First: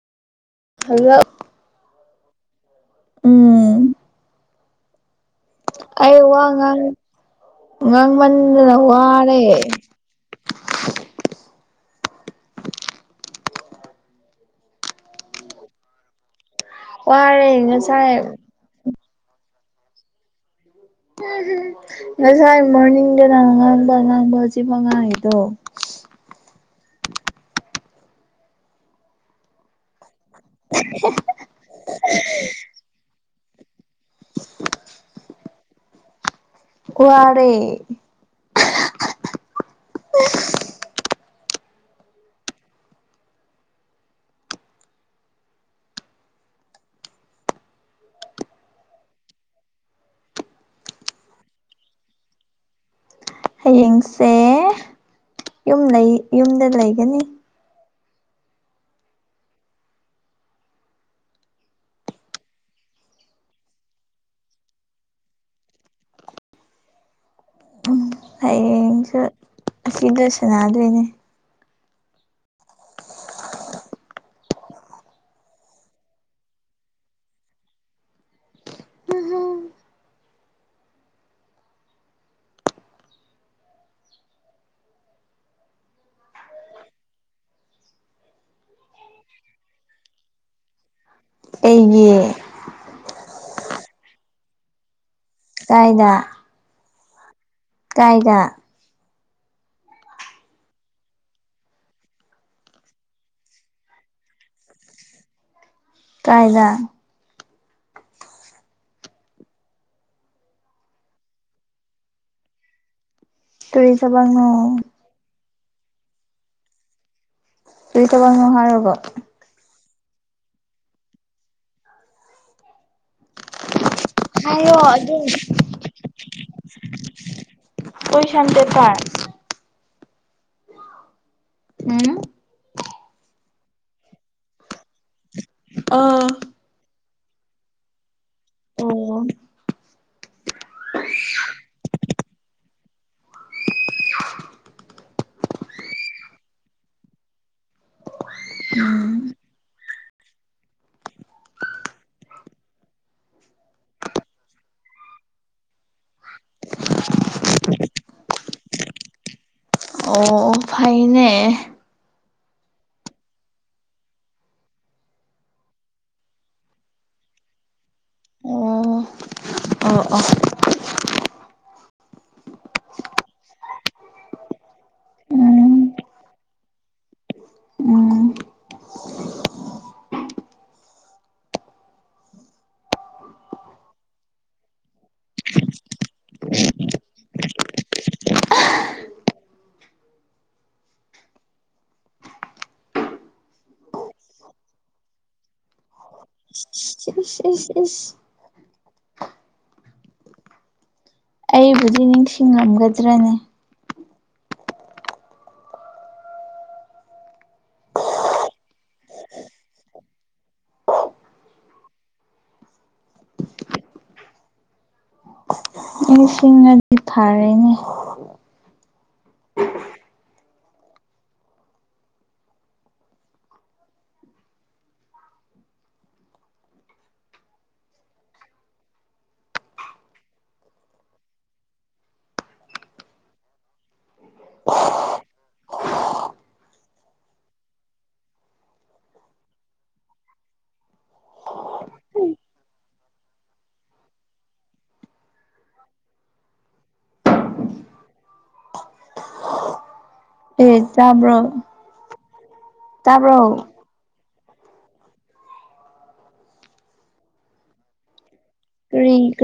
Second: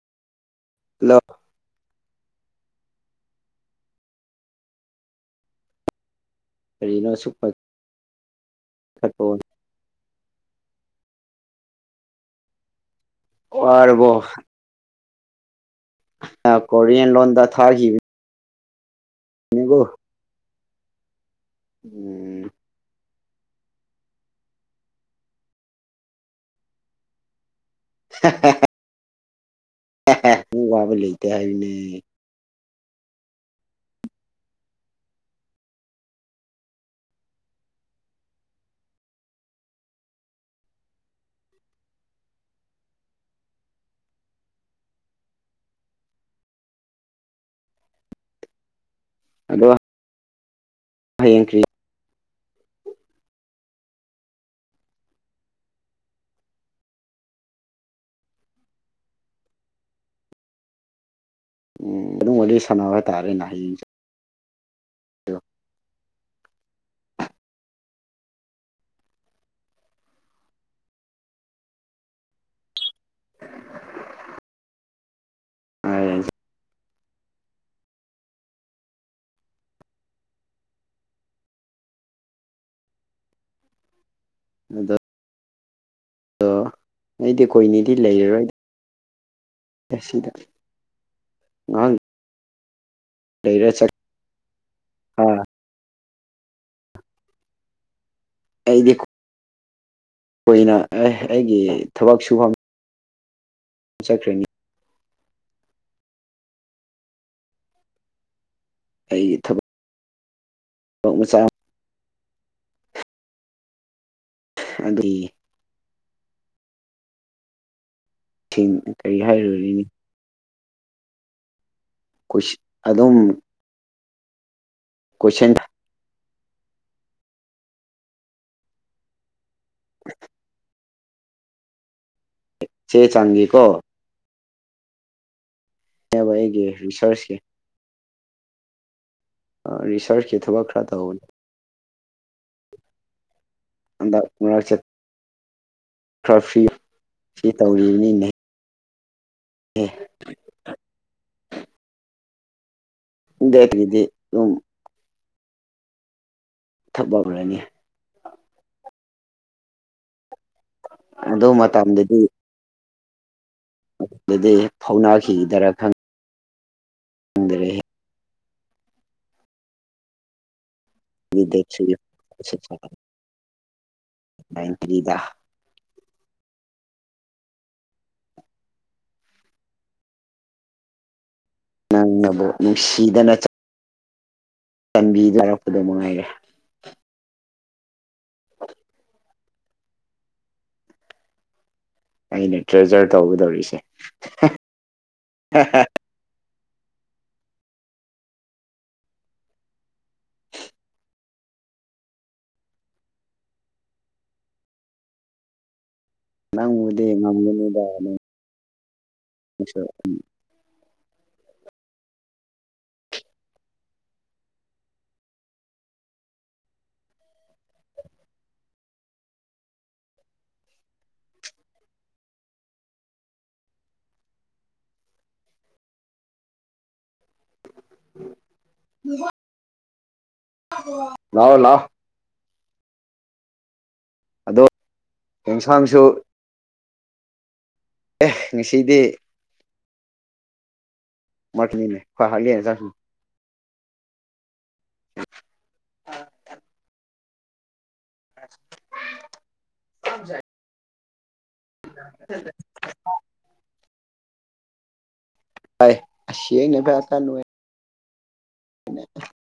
ꯑꯗꯨꯒ ꯍꯜꯂꯣ ꯎꯝ ꯑꯩ ꯋꯥ ꯉꯥꯡ ꯀꯔꯤꯅꯣ ꯁꯨꯛ ꯉꯥꯡꯃꯟꯗꯅ ꯄꯥꯏꯈꯠꯄ ꯋꯥꯔꯦ ꯑꯣꯏꯔꯔꯕꯣ ꯀꯣꯔꯤꯌꯦꯟ ꯂꯣꯟꯗ ꯋꯥꯔꯦ ꯊꯥꯔꯈꯤꯕ ꯉꯁꯥꯏ ꯌꯦꯉꯣ ꯎ ꯎꯝ ꯉꯁꯥꯏ ꯃꯣꯔꯅꯤꯡꯗꯅ ꯑ ꯉꯥꯡꯕ ꯉꯥꯡꯕ ꯑꯁꯤꯕ ꯉꯥꯡꯉꯗꯣ ꯍ ꯋꯥꯕ ꯂꯩꯇ ꯍꯥꯏꯅꯦ ꯀꯋꯥꯔꯦ ꯑꯗꯣ ꯍꯌꯦꯡ ꯀ꯭ꯔꯤ ꯍꯤꯡꯁꯦ ꯌꯨꯝ ꯂꯩ ꯌꯨꯝꯗ ꯂꯩꯒꯅꯤ ꯎꯝ ꯑꯗꯨ ꯑꯣꯏ ꯁꯥꯟꯅꯕ ꯍꯥꯏ ꯇꯥꯔꯦꯅꯦ ꯍꯌꯦꯡꯁꯦ ꯣ ꯁꯨꯗ ꯁꯅꯥꯗꯅꯦ ꯑ ꯑꯗꯣ ꯑꯗꯣ ꯑꯩꯗꯤ ꯀꯣꯏꯅꯤꯗꯤ ꯂꯩꯔꯔꯣꯏ ꯇꯁꯤꯗ ꯃꯥꯥꯡ ꯑꯩꯒꯤ ꯂꯩꯔꯦ ꯆꯠ ꯑꯥ ꯀꯥꯏꯅ ꯀꯥꯏꯗ ꯑꯩꯗꯤ ꯀꯨꯏꯅ ꯑ ꯑꯩꯒꯤ ꯊꯕꯛ ꯁꯨꯐꯝ ꯆꯠꯈ꯭ꯔꯅꯤ ꯀꯥꯏꯗ ꯑꯩꯒꯤ ꯊꯕꯛ ꯊꯕꯛ ꯃꯆꯥ ꯀꯔꯤ ꯊꯕꯛꯅꯣ [unintelligible] ꯀꯔꯤ ꯊꯕꯛꯅꯣ ꯁꯤꯡ ꯍꯥꯏꯔꯒ ꯀꯔꯤ ꯍꯥꯏꯔꯨꯔꯤꯅꯤ [unintelligible] ꯑꯗꯨꯝ [unintelligible] ꯍꯥꯏꯌꯣ ꯑꯗꯨꯝ ꯀꯣꯏꯁꯟ ꯀꯣꯏ [unintelligible] ꯑꯝ ꯆꯦ ꯆꯥꯡꯒꯤ ꯀꯣ ꯑꯥ ꯅꯦꯕ ꯑꯩꯒꯤ ꯔꯤꯁꯔꯁꯀꯤ ꯑꯣ ꯑ ꯔꯤꯁꯔꯁꯀꯤ ꯊꯕꯛ ꯈꯔ ꯇꯧꯕꯅꯤ ꯍꯟꯗꯛ ꯃꯔꯛꯁꯦ ꯈꯔ ꯐ꯭ꯔꯤ [unintelligible] ꯇꯧꯔꯤꯅꯤꯅꯦ [unintelligible] ꯎꯝ ꯑꯦ [unintelligible] ꯊꯛꯄ ꯑꯣꯏꯔꯅꯤ [unintelligible] ꯑꯣ ꯑꯗꯨ ꯐꯩꯅꯦ ꯃꯇꯝꯗꯗꯤ ꯑꯗꯨꯗꯤ ꯐꯥꯎꯅꯥꯈꯤꯗꯔ ꯈꯪ ꯑꯣ ꯑꯣ ꯑꯣ [unintelligible] ꯎꯝ ꯎꯝ ꯅꯪꯅꯕꯨ ꯅꯨꯡꯁꯤꯗꯅ ꯇꯟꯕꯤꯗꯔꯛꯄꯗꯣ ꯅꯨꯡꯉꯥꯏꯔꯦ [unintelligible] ꯑꯩꯅ ꯇ꯭ꯔꯦꯖꯔ ꯇꯧꯒꯗꯧꯔꯤꯁꯦ [unintelligible] [inaudible] ꯏꯁ ꯏꯁ ꯏꯁ ꯑꯩꯕꯨꯗꯤ ꯅꯤꯡꯁꯤꯡꯉꯝꯒꯗ꯭ꯔꯅꯦ ꯅꯪꯕꯨꯗꯤ ꯉꯝꯒꯅꯤꯗ ꯑꯗꯨꯝ [unintelligible] ꯊꯥꯔꯦꯅꯦ [unintelligible] ꯂꯥꯎ ꯂꯥꯎ ꯑꯗꯣ ꯑꯦꯟꯁꯥꯡꯁꯨ ꯑꯦ ꯉꯁꯤꯗꯤ ꯃꯥꯀꯤꯅꯤꯅꯦ [unintelligible] [unintelligible] [unintelligible] ꯑꯦ ꯆꯥꯕ꯭ꯔꯣ [unintelligible] [unintelligible] ꯀꯔꯤ